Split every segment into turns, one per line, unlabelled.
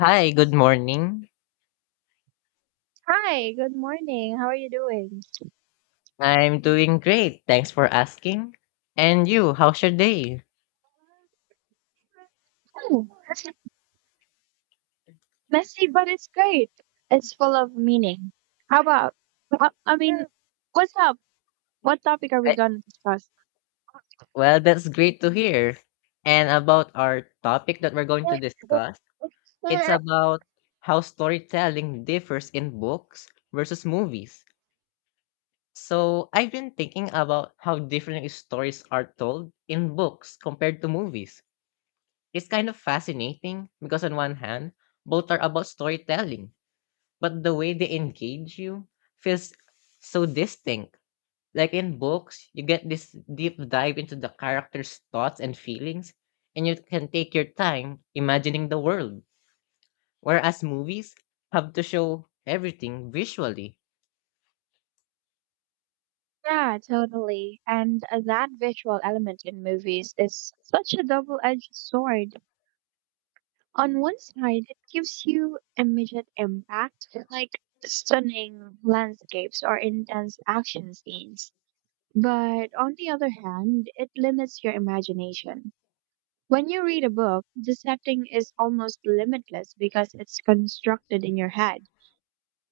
Hi, good morning.
Hi, good morning. How are you doing?
I'm doing great. Thanks for asking. And you, how's your day?
Oh, messy, but it's great. It's full of meaning. How about? I mean, what's up? What topic are we
Eh,
going to discuss?
Well, that's great to hear. And about our topic that we're going to discuss, it's about how storytelling differs in books versus movies. So, I've been thinking about how different stories are told in books compared to movies. It's kind of fascinating because, on one hand, both are about storytelling, but the way they engage you feels so distinct. Like in books, you get this deep dive into the character's thoughts and feelings, and you can take your time imagining the world. Whereas movies have to show everything visually.
Yeah, totally. And that visual element in movies is such a double-edged sword. On one side, it gives you immediate impact, like stunning landscapes or intense action scenes. But on the other hand, it limits your imagination. When you read a book, the setting is almost limitless because it's constructed in your head.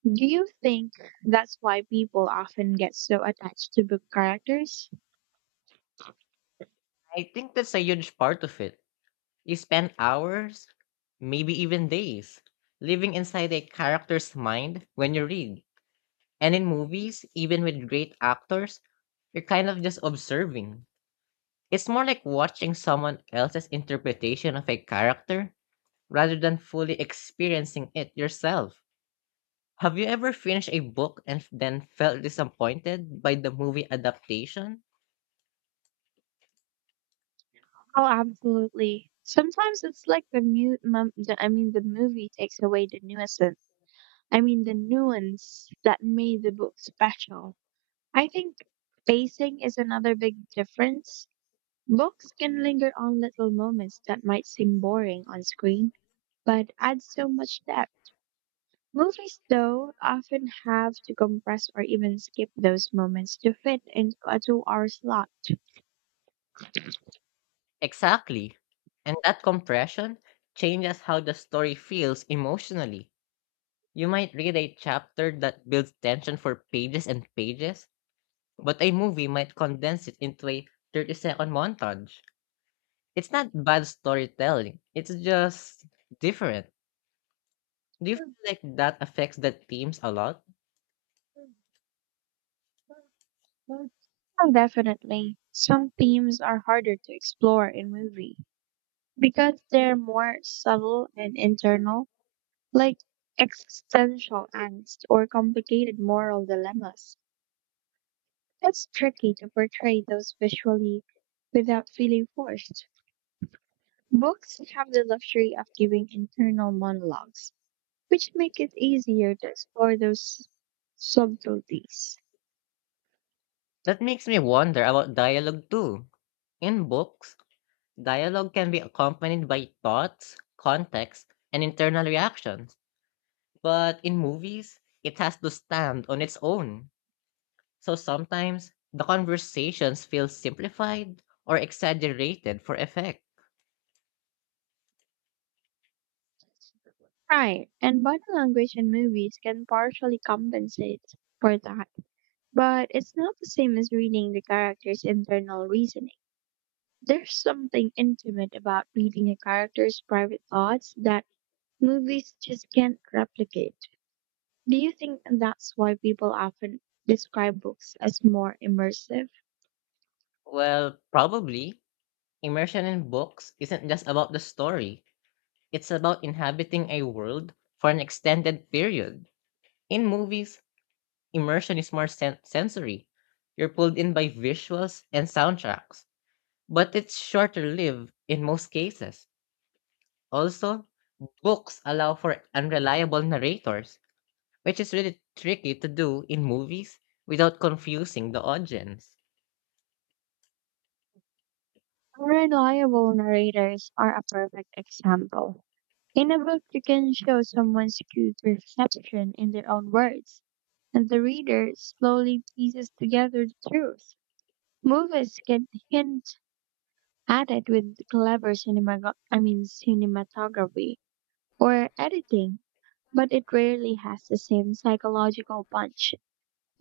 Do you think that's why people often get so attached to book characters?
I think that's a huge part of it. You spend hours, maybe even days, living inside a character's mind when you read. And in movies, even with great actors, you're kind of just observing. It's more like watching someone else's interpretation of a character rather than fully experiencing it yourself. Have you ever finished a book and then felt disappointed by the movie adaptation?
Oh, absolutely. Sometimes it's like the movie takes away the nuisance. I mean the nuance that made the book special. I think pacing is another big difference. Books can linger on little moments that might seem boring on screen, but add so much depth. Movies, though, often have to compress or even skip those moments to fit into a 2-hour slot.
Exactly. And that compression changes how the story feels emotionally. You might read a chapter that builds tension for pages and pages, but a movie might condense it into a 30-second montage. It's not bad storytelling, it's just different. Do you feel like that affects the themes a lot?
Oh, definitely. Some themes are harder to explore in movie because they're more subtle and internal, like existential angst or complicated moral dilemmas. It's tricky to portray those visually without feeling forced. Books have the luxury of giving internal monologues, which make it easier to explore those subtleties.
That makes me wonder about dialogue too. In books, dialogue can be accompanied by thoughts, context, and internal reactions. But in movies, it has to stand on its own. So sometimes the conversations feel simplified or exaggerated for effect.
Right, and body language in movies can partially compensate for that, but it's not the same as reading the character's internal reasoning. There's something intimate about reading a character's private thoughts that movies just can't replicate. Do you think that's why people often describe books as more immersive?
Well, probably, immersion in books isn't just about the story, it's about inhabiting a world for an extended period. In movies, immersion is more sensory. You're pulled in by visuals and soundtracks, but it's shorter lived in most cases. Also, books allow for unreliable narrators, which is really tricky to do in movies without confusing the audience.
Unreliable narrators are a perfect example. In a book, you can show someone's skewed perception in their own words, and the reader slowly pieces together the truth. Movies can hint at it with clever cinematography or editing, but it rarely has the same psychological punch.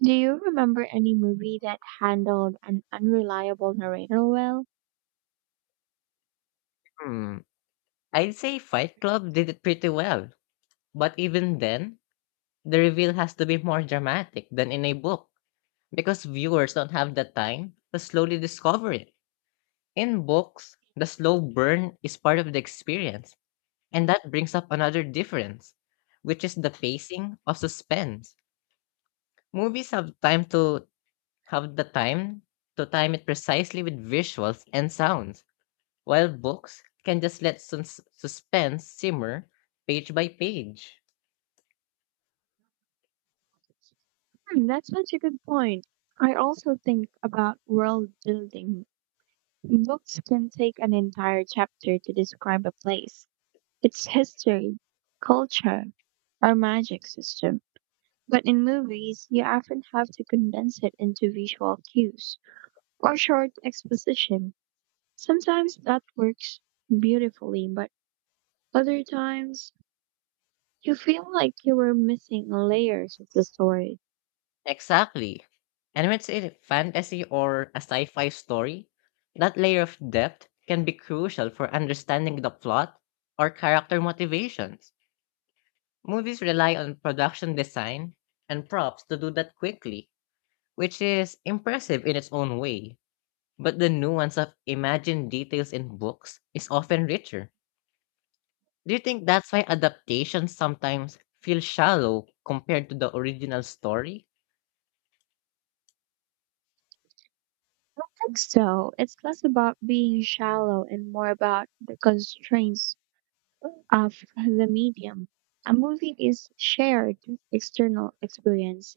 Do you remember any movie that handled an unreliable narrator well?
Hmm, I'd say Fight Club did it pretty well, but even then, the reveal has to be more dramatic than in a book because viewers don't have the time to slowly discover it. In books, the slow burn is part of the experience, and that brings up another difference, which is the pacing of suspense. Movies have time to Have the time to time it precisely with visuals and sounds, while books can just let suspense simmer page by page.
Hmm, that's such a good point. I also think about world building. Books can take an entire chapter to describe a place, its history, culture, or magic system. But in movies, you often have to condense it into visual cues or short exposition. Sometimes that works beautifully, but other times you feel like you were missing layers of the story.
Exactly. And when it's a fantasy or a sci-fi story, that layer of depth can be crucial for understanding the plot or character motivations. Movies rely on production design and props to do that quickly, which is impressive in its own way. But the nuance of imagined details in books is often richer. Do you think that's why adaptations sometimes feel shallow compared to the original story?
I think so. It's less about being shallow and more about the constraints of the medium. A movie is shared external experience,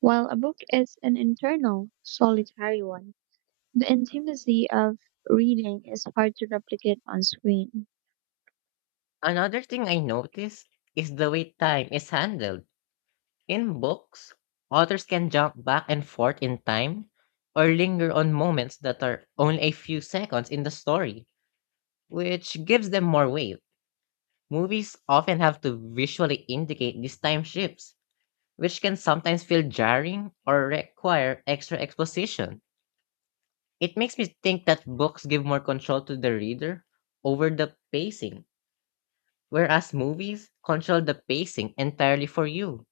while a book is an internal, solitary one. The intimacy of reading is hard to replicate on screen.
Another thing I notice is the way time is handled. In books, authors can jump back and forth in time or linger on moments that are only a few seconds in the story, which gives them more weight. Movies often have to visually indicate these time shifts, which can sometimes feel jarring or require extra exposition. It makes me think that books give more control to the reader over the pacing, whereas movies control the pacing entirely for you.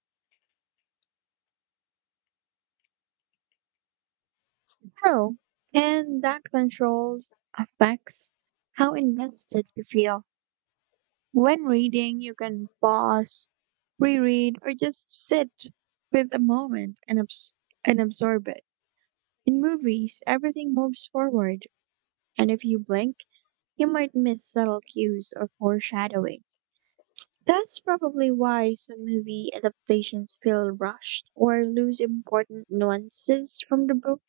Oh, and that controls affects how invested you feel. When reading, you can pause, reread, or just sit with a moment and absorb it. In movies, everything moves forward, and if you blink, you might miss subtle cues or foreshadowing. That's probably why some movie adaptations feel rushed or lose important nuances from the book.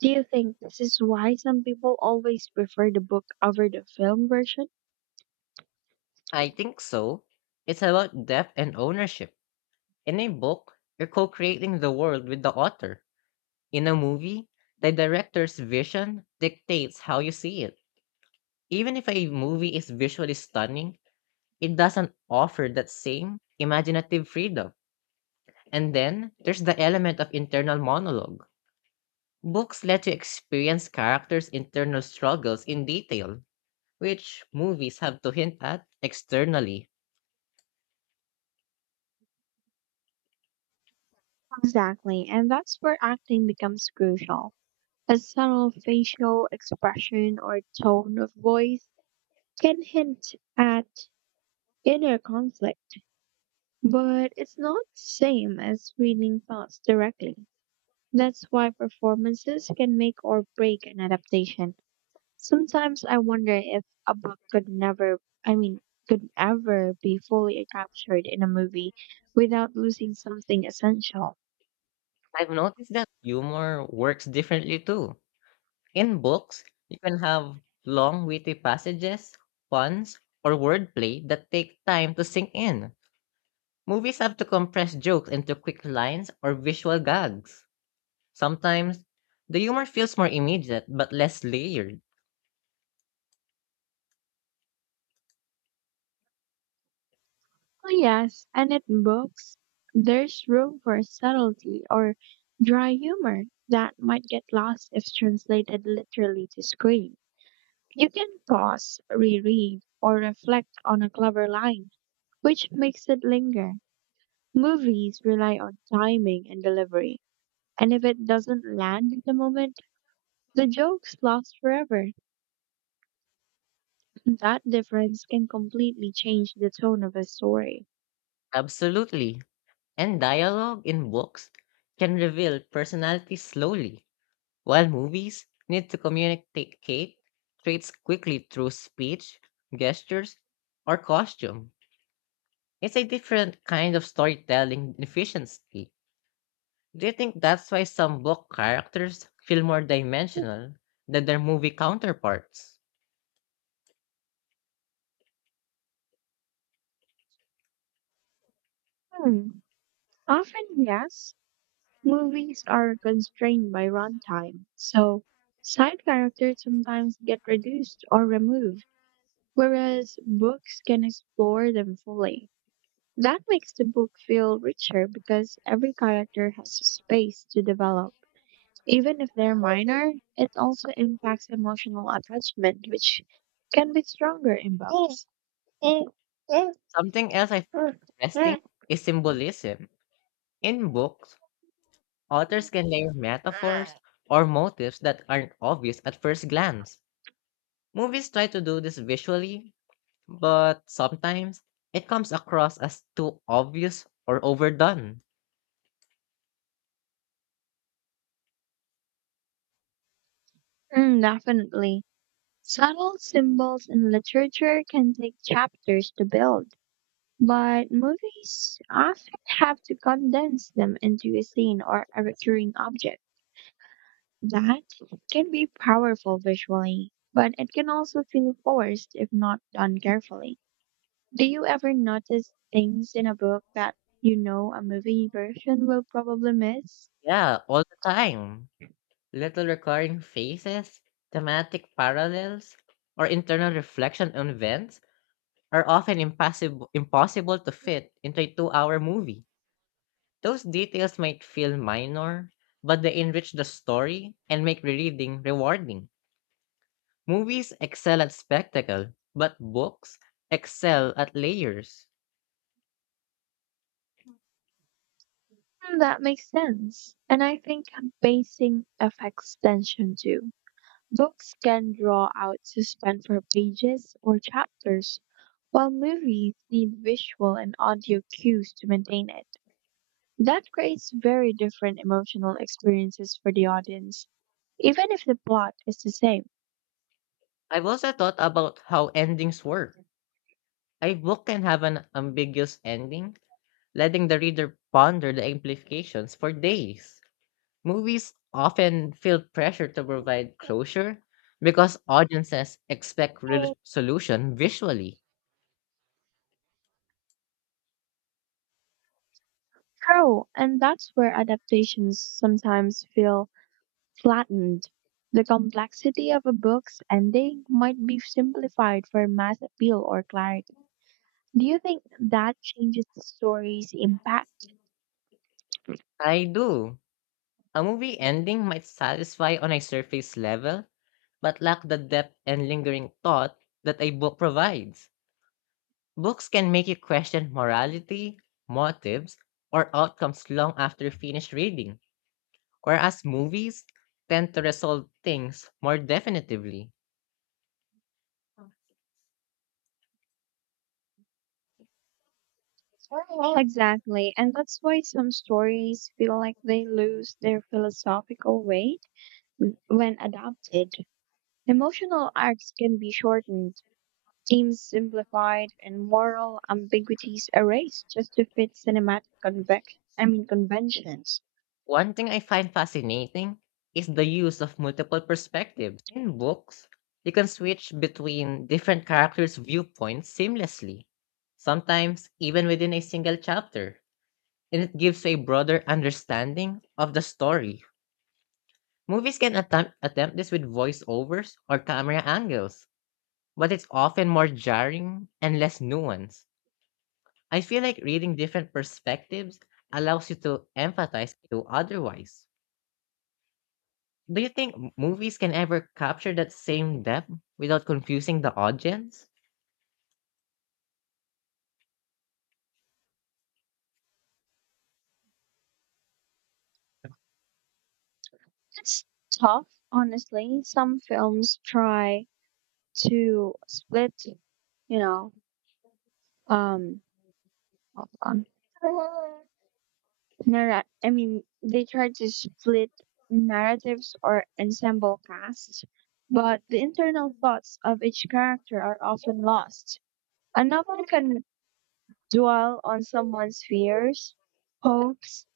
Do you think this is why some people always prefer the book over the film version?
I think so. It's about depth and ownership. In a book, you're co creating the world with the author. In a movie, the director's vision dictates how you see it. Even if a movie is visually stunning, it doesn't offer that same imaginative freedom. And then there's the element of internal monologue. Books let you experience characters' internal struggles in detail, which movies have to hint at externally.
Exactly, and that's where acting becomes crucial. A subtle facial expression or tone of voice can hint at inner conflict, but it's not the same as reading thoughts directly. That's why performances can make or break an adaptation. Sometimes I wonder if a book could never, I mean, could ever be fully captured in a movie without losing something essential.
I've noticed that humor works differently too. In books, you can have long, witty passages, puns, or wordplay that take time to sink in. Movies have to compress jokes into quick lines or visual gags. Sometimes, the humor feels more immediate but less layered.
Oh yes, and in books, there's room for subtlety or dry humor that might get lost if translated literally to screen. You can pause, reread, or reflect on a clever line, which makes it linger. Movies rely on timing and delivery, and if it doesn't land in the moment, the jokes last forever. That difference can completely change the tone of a story.
Absolutely. And dialogue in books can reveal personality slowly, while movies need to communicate traits quickly through speech, gestures, or costume. It's a different kind of storytelling efficiency. Do you think that's why some book characters feel more dimensional than their movie counterparts?
Hmm. Often, yes, movies are constrained by runtime, so side characters sometimes get reduced or removed, whereas books can explore them fully. That makes the book feel richer because every character has a space to develop. Even if they're minor, it also impacts emotional attachment, which can be stronger in books. Mm,
Something else I find interesting is symbolism. In books, authors can layer metaphors or motifs that aren't obvious at first glance. Movies try to do this visually, but sometimes it comes across as too obvious or overdone.
definitely. Subtle symbols in literature can take chapters to build, but movies often have to condense them into a scene or a recurring object. That can be powerful visually, but it can also feel forced if not done carefully. Do you ever notice things in a book that you know a movie version will probably miss?
Yeah, all the time. Little recurring faces, thematic parallels, or internal reflection on events are often impossible to fit into a 2-hour movie. Those details might feel minor, but they enrich the story and make reading rewarding. Movies excel at spectacle, but books excel at layers.
Hmm, that makes sense. And I think basing affects tension too. Books can draw out suspense for pages or chapters, while movies need visual and audio cues to maintain it. That creates very different emotional experiences for the audience, even if the plot is the same.
I've also thought about how endings work. A book can have an ambiguous ending, letting the reader ponder the implications for days. Movies often feel pressure to provide closure because audiences expect resolution visually.
True, and that's where adaptations sometimes feel flattened. The complexity of a book's ending might be simplified for mass appeal or clarity. Do you think that changes the story's impact?
I do. A movie ending might satisfy on a surface level, but lack the depth and lingering thought that a book provides. Books can make you question morality, motives, or outcomes long after finished reading, whereas movies tend to resolve things more definitively.
Exactly, and that's why some stories feel like they lose their philosophical weight when adapted. Emotional arcs can be shortened, themes simplified, and moral ambiguities erased just to fit cinematic conventions.
One thing I find fascinating is the use of multiple perspectives. In books, you can switch between different characters' viewpoints seamlessly, sometimes even within a single chapter, and it gives you a broader understanding of the story. Movies can attempt this with voiceovers or camera angles, but it's often more jarring and less nuanced. I feel like reading different perspectives allows you to empathize to otherwise. Do you think movies can ever capture that same depth without confusing the audience?
It's tough, honestly. Some films try to split, you know, um, hold on Narra- I mean, they tried to split narratives or ensemble casts, but the internal thoughts of each character are often lost. A novel can dwell on someone's fears, hopes,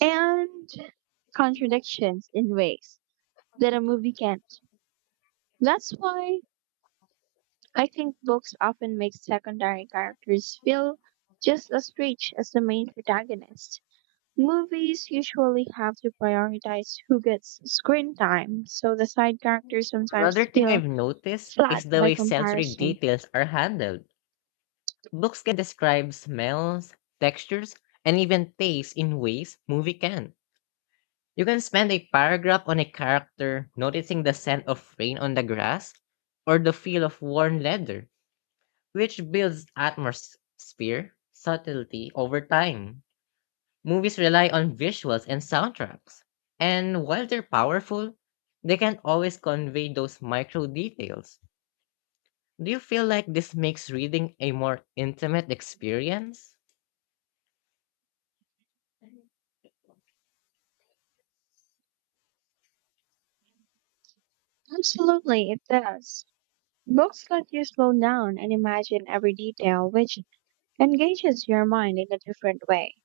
and contradictions in ways that a movie can't. That's why I think books often make secondary characters feel just as rich as the main protagonist. Movies usually have to prioritize who gets screen time, so the side characters
Another
sometimes
thing I've
feel
noticed is
flat
the
by
way sensory
comparison.
details are handled. Books can describe smells, textures, and even tastes in ways movie can. You can spend a paragraph on a character noticing the scent of rain on the grass or the feel of worn leather, which builds atmosphere subtlety over time. Movies rely on visuals and soundtracks, and while they're powerful, they can't always convey those micro details. Do you feel like this makes reading a more intimate experience?
Absolutely, it does. Books let you slow down and imagine every detail, which engages your mind in a different way.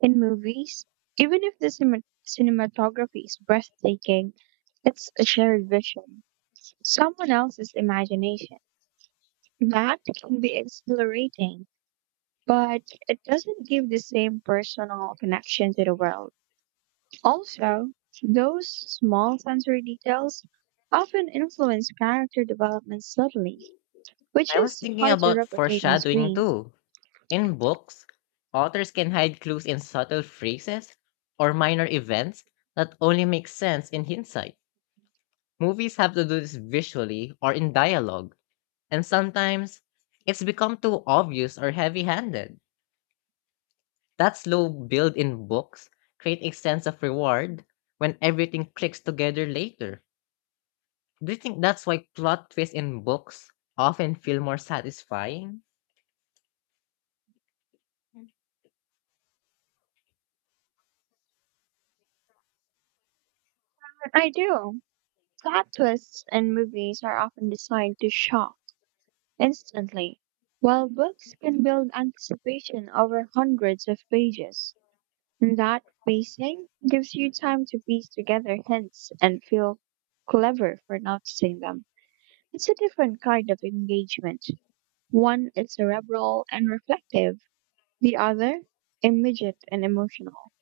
In movies, even if the cinematography is breathtaking, it's a shared vision, someone else's imagination. That can be exhilarating, but it doesn't give the same personal connection to the world. Also, those small sensory details often influence character development subtly, which
I was
is
thinking
hard to
about
replicate on
foreshadowing
screen.
too. In books, authors can hide clues in subtle phrases or minor events that only make sense in hindsight. Movies have to do this visually or in dialogue, and sometimes it's become too obvious or heavy handed. That slow build in books create a sense of reward when everything clicks together later. Do you think that's why plot twists in books often feel more satisfying?
But I do. Plot twists in movies are often designed to shock instantly, while books can build anticipation over hundreds of pages. And that pacing gives you time to piece together hints and feel clever for noticing them. It's a different kind of engagement. One is cerebral and reflective, the other immediate and emotional.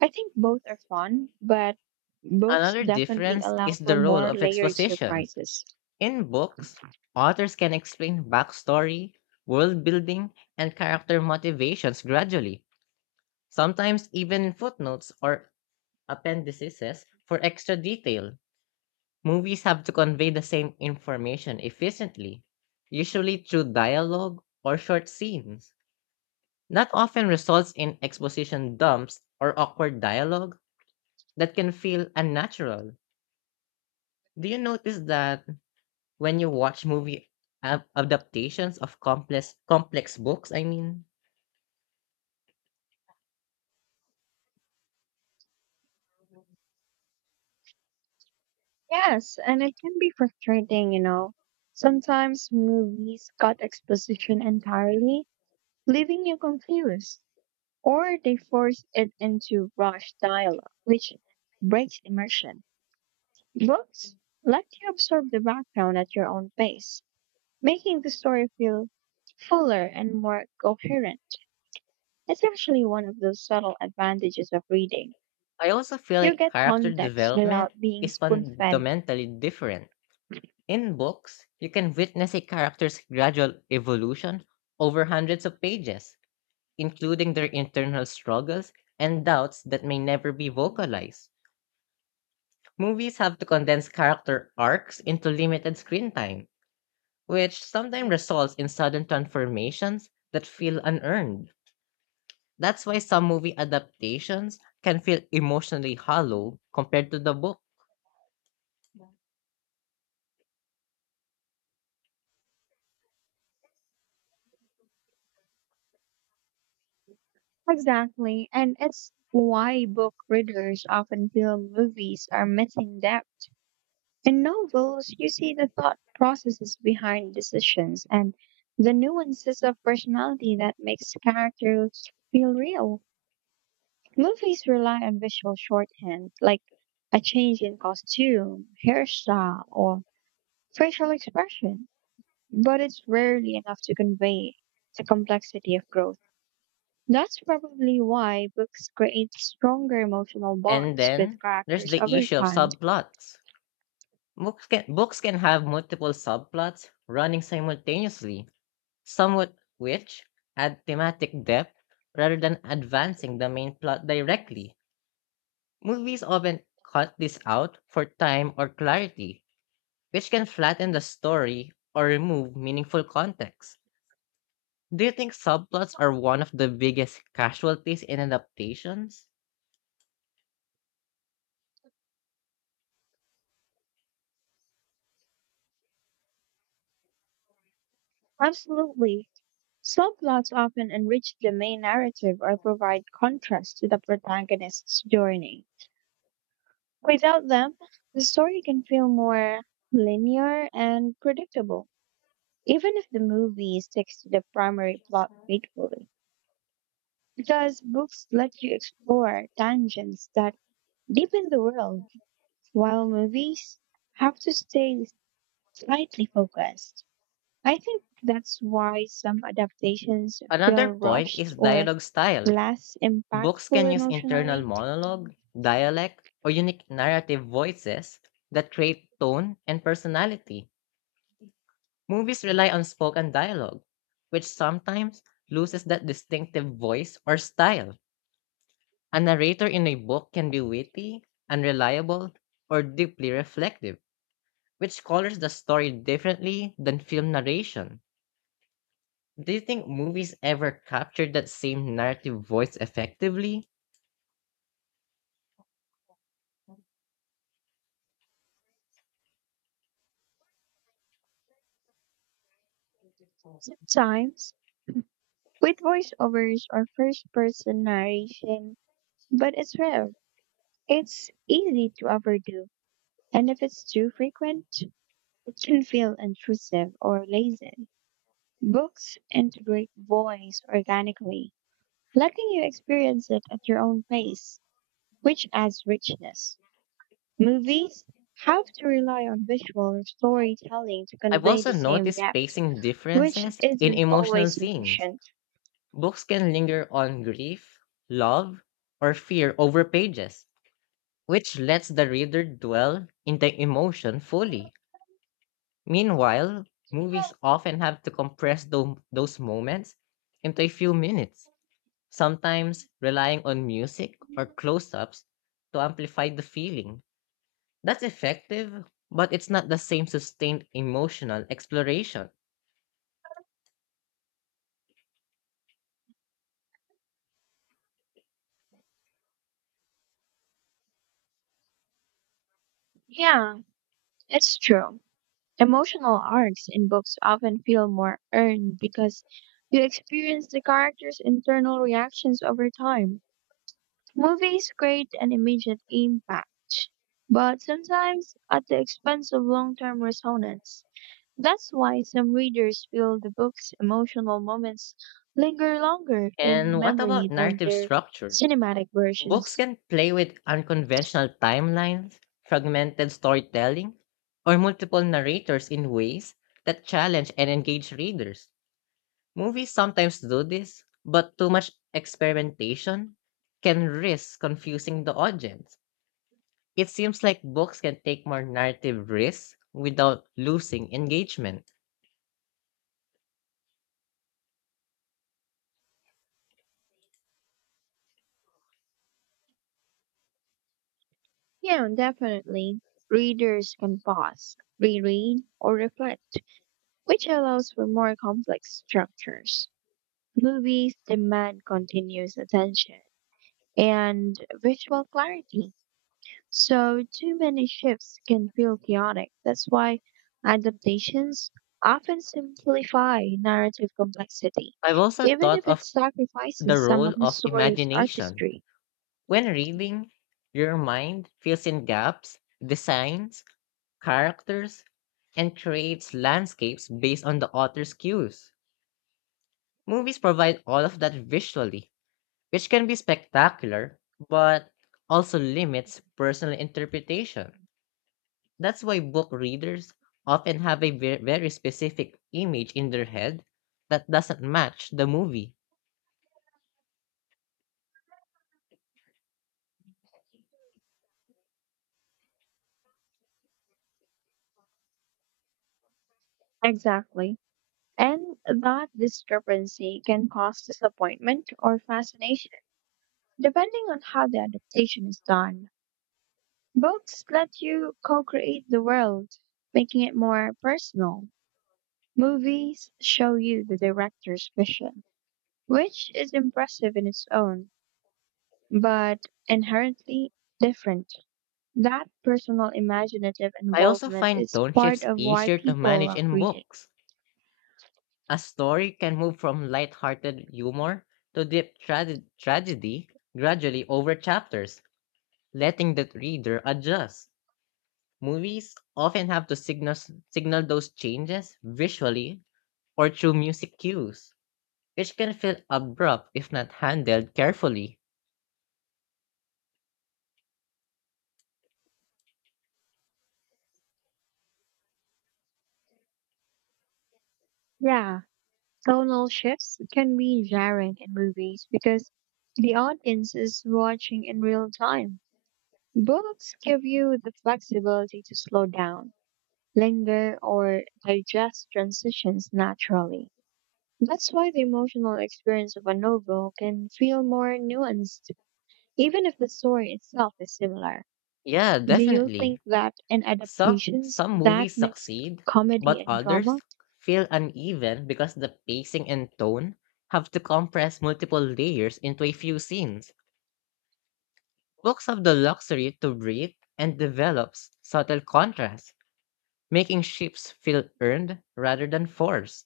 I think both are fun, but books
Another
definitely
difference
allow
is
for
the role
more
of
layered
exposition.
surprises.
In books, authors can explain backstory, world building, and character motivations gradually, sometimes even in footnotes or appendices for extra detail. Movies have to convey the same information efficiently, usually through dialogue or short scenes. That often results in exposition dumps or awkward dialogue that can feel unnatural. Do you notice that when you watch movie adaptations of complex books, I mean,
Yes, and it can be frustrating. Sometimes movies cut exposition entirely, leaving you confused, or they force it into rushed dialogue, which breaks immersion. Books let you absorb the background at your own pace, making the story feel fuller and more coherent. It's actually one of those subtle advantages of reading.
I also feel
You
like
get
character
context
development
without being
is
spoon fed.
fundamentally different. In books, you can witness a character's gradual evolution over hundreds of pages, including their internal struggles and doubts that may never be vocalized. Movies have to condense character arcs into limited screen time, which sometimes results in sudden transformations that feel unearned. That's why some movie adaptations can feel emotionally hollow compared to the book.
Exactly, and it's why book readers often feel movies are missing depth. In novels, you see the thought processes behind decisions and the nuances of personality that makes characters feel real. Movies rely on visual shorthand, like a change in costume, hairstyle, or facial expression, but it's rarely enough to convey the complexity of growth. That's probably why books create stronger emotional
And
bonds with
then there's
characters
the
over
issue of
time.
subplots. Books can have multiple subplots running simultaneously, somewhat which add thematic depth rather than advancing the main plot directly. Movies often cut this out for time or clarity, which can flatten the story or remove meaningful context. Do you think subplots are one of the biggest casualties in adaptations?
Absolutely. Subplots often enrich the main narrative or provide contrast to the protagonist's journey. Without them, the story can feel more linear and predictable, even if the movie sticks to the primary plot faithfully. Because books let you explore tangents that deepen the world, while movies have to stay slightly focused. I think that's why some adaptations
Another
feel
point
rushed
is
or
dialogue style.
less
Books
impactful
can use internal
emotionally.
monologue, dialect, or unique narrative voices that create tone and personality. Movies rely on spoken dialogue, which sometimes loses that distinctive voice or style. A narrator in a book can be witty, unreliable, or deeply reflective, which colors the story differently than film narration. Do you think movies ever capture that same narrative voice effectively?
Sometimes with voiceovers or first person narration, but it's rare. It's easy to overdo. And if it's too frequent, it shouldn't feel intrusive or lazy. Books integrate voice organically, letting you experience it at your own pace, which adds richness. Movies have to rely on visual or storytelling to
I've
convey
also
the same
noticed
depth,
pacing
which
differences in
isn't
emotional
always
scenes.
sufficient.
Books can linger on grief, love, or fear over pages which lets the reader dwell in the emotion fully. Meanwhile, movies often have to compress those moments into a few minutes, sometimes relying on music or close ups to amplify the feeling. That's effective, but it's not the same sustained emotional exploration.
Yeah, it's true. Emotional arcs in books often feel more earned because you experience the characters' internal reactions over time. Movies create an immediate impact, but sometimes at the expense of long term resonance. That's why some readers feel the book's emotional moments linger longer in
And what about
memory than
narrative
their
structure?
cinematic
Books
versions.
can play with unconventional timelines, fragmented storytelling, or multiple narrators in ways that challenge and engage readers. Movies sometimes do this, but too much experimentation can risk confusing the audience. It seems like books can take more narrative risks without losing engagement.
Yeah, and definitely. Readers can pause, reread, or reflect, which allows for more complex structures. Movies demand continuous attention and visual clarity, so too many shifts can feel chaotic. That's why adaptations often simplify narrative complexity,
I've also
even
thought
if it
of the
sacrifices some
role
of the
of
story's
imagination.
artistry.
When reading, your mind fills in gaps, designs, characters, and creates landscapes based on the author's cues. Movies provide all of that visually, which can be spectacular, but also limits personal interpretation. That's why book readers often have a very specific image in their head that doesn't match the movie.
Exactly. And that discrepancy can cause disappointment or fascination, depending on how the adaptation is done. Books let you co create the world, making it more personal. Movies show you the director's vision, which is impressive in its own, but inherently different. That personal imaginative
I also
involvement
find
is
tone
part
shifts
of why
easier to
people
manage
love
in
reading.
books. A story can move from lighthearted humor to deep tragedy gradually over chapters, letting the reader adjust. Movies often have to signal those changes visually or through music cues, which can feel abrupt if not handled carefully.
Yeah, tonal shifts can be jarring in movies because the audience is watching in real time. Books give you the flexibility to slow down, linger, or digest transitions naturally. That's why the emotional experience of a novel can feel more nuanced, even if the story itself is similar.
Yeah,
Do you
definitely.
think that in
Some,
adaptations
some
that
movies
mix
succeed,
comedy
but
and
others
drama,
feel uneven because the pacing and tone have to compress multiple layers into a few scenes. Books have the luxury to breathe and develops subtle contrasts making ships feel earned rather than forced.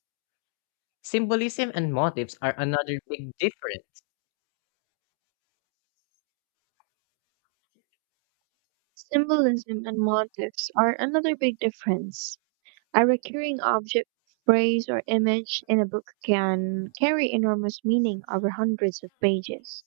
Symbolism and motifs are another big difference.
symbolism and motifs are another big difference? A recurring object, phrase, or image in a book can carry enormous meaning over hundreds of pages.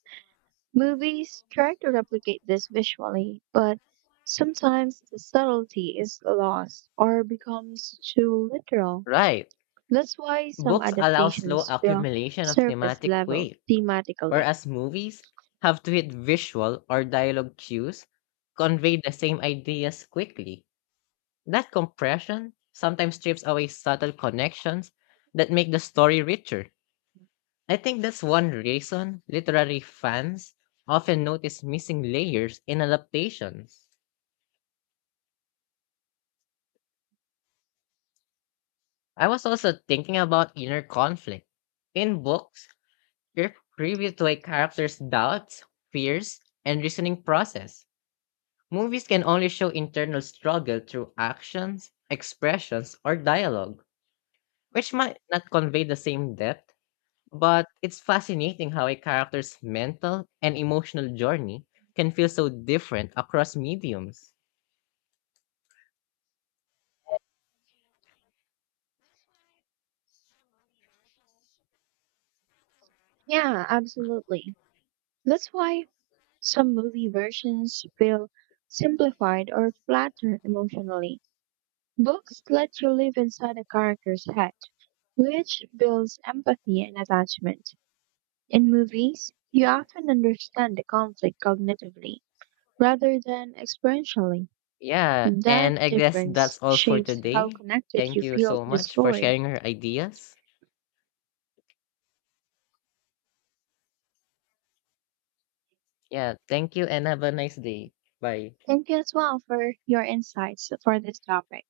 Movies try to replicate this visually, but sometimes the subtlety is lost or becomes too literal.
Right.
That's why some
Books allow slow
adaptations feel
accumulation of
surface
thematic
level
weight,
thematically.
whereas movies have to hit visual or dialogue cues convey the same ideas quickly. That compression sometimes strips away subtle connections that make the story richer. I think that's one reason literary fans often notice missing layers in adaptations. I was also thinking about inner conflict. In books, you're privy to a character's doubts, fears, and reasoning process. Movies can only show internal struggle through actions, expressions, or dialogue, which might not convey the same depth, but it's fascinating how a character's mental and emotional journey can feel so different across mediums.
Yeah, absolutely. That's why some movie versions feel simplified or flatter emotionally. Books let you live inside a character's head, which builds empathy and attachment. In movies, you often understand the conflict cognitively rather than experientially.
Yeah,
That
and I guess
difference
that's all for
shapes how
today.
connected
Thank
you
you
feel
so
to the
much for
story.
sharing your ideas. Yeah, thank you and have a nice day. Bye.
Thank you as well for your insights for this topic.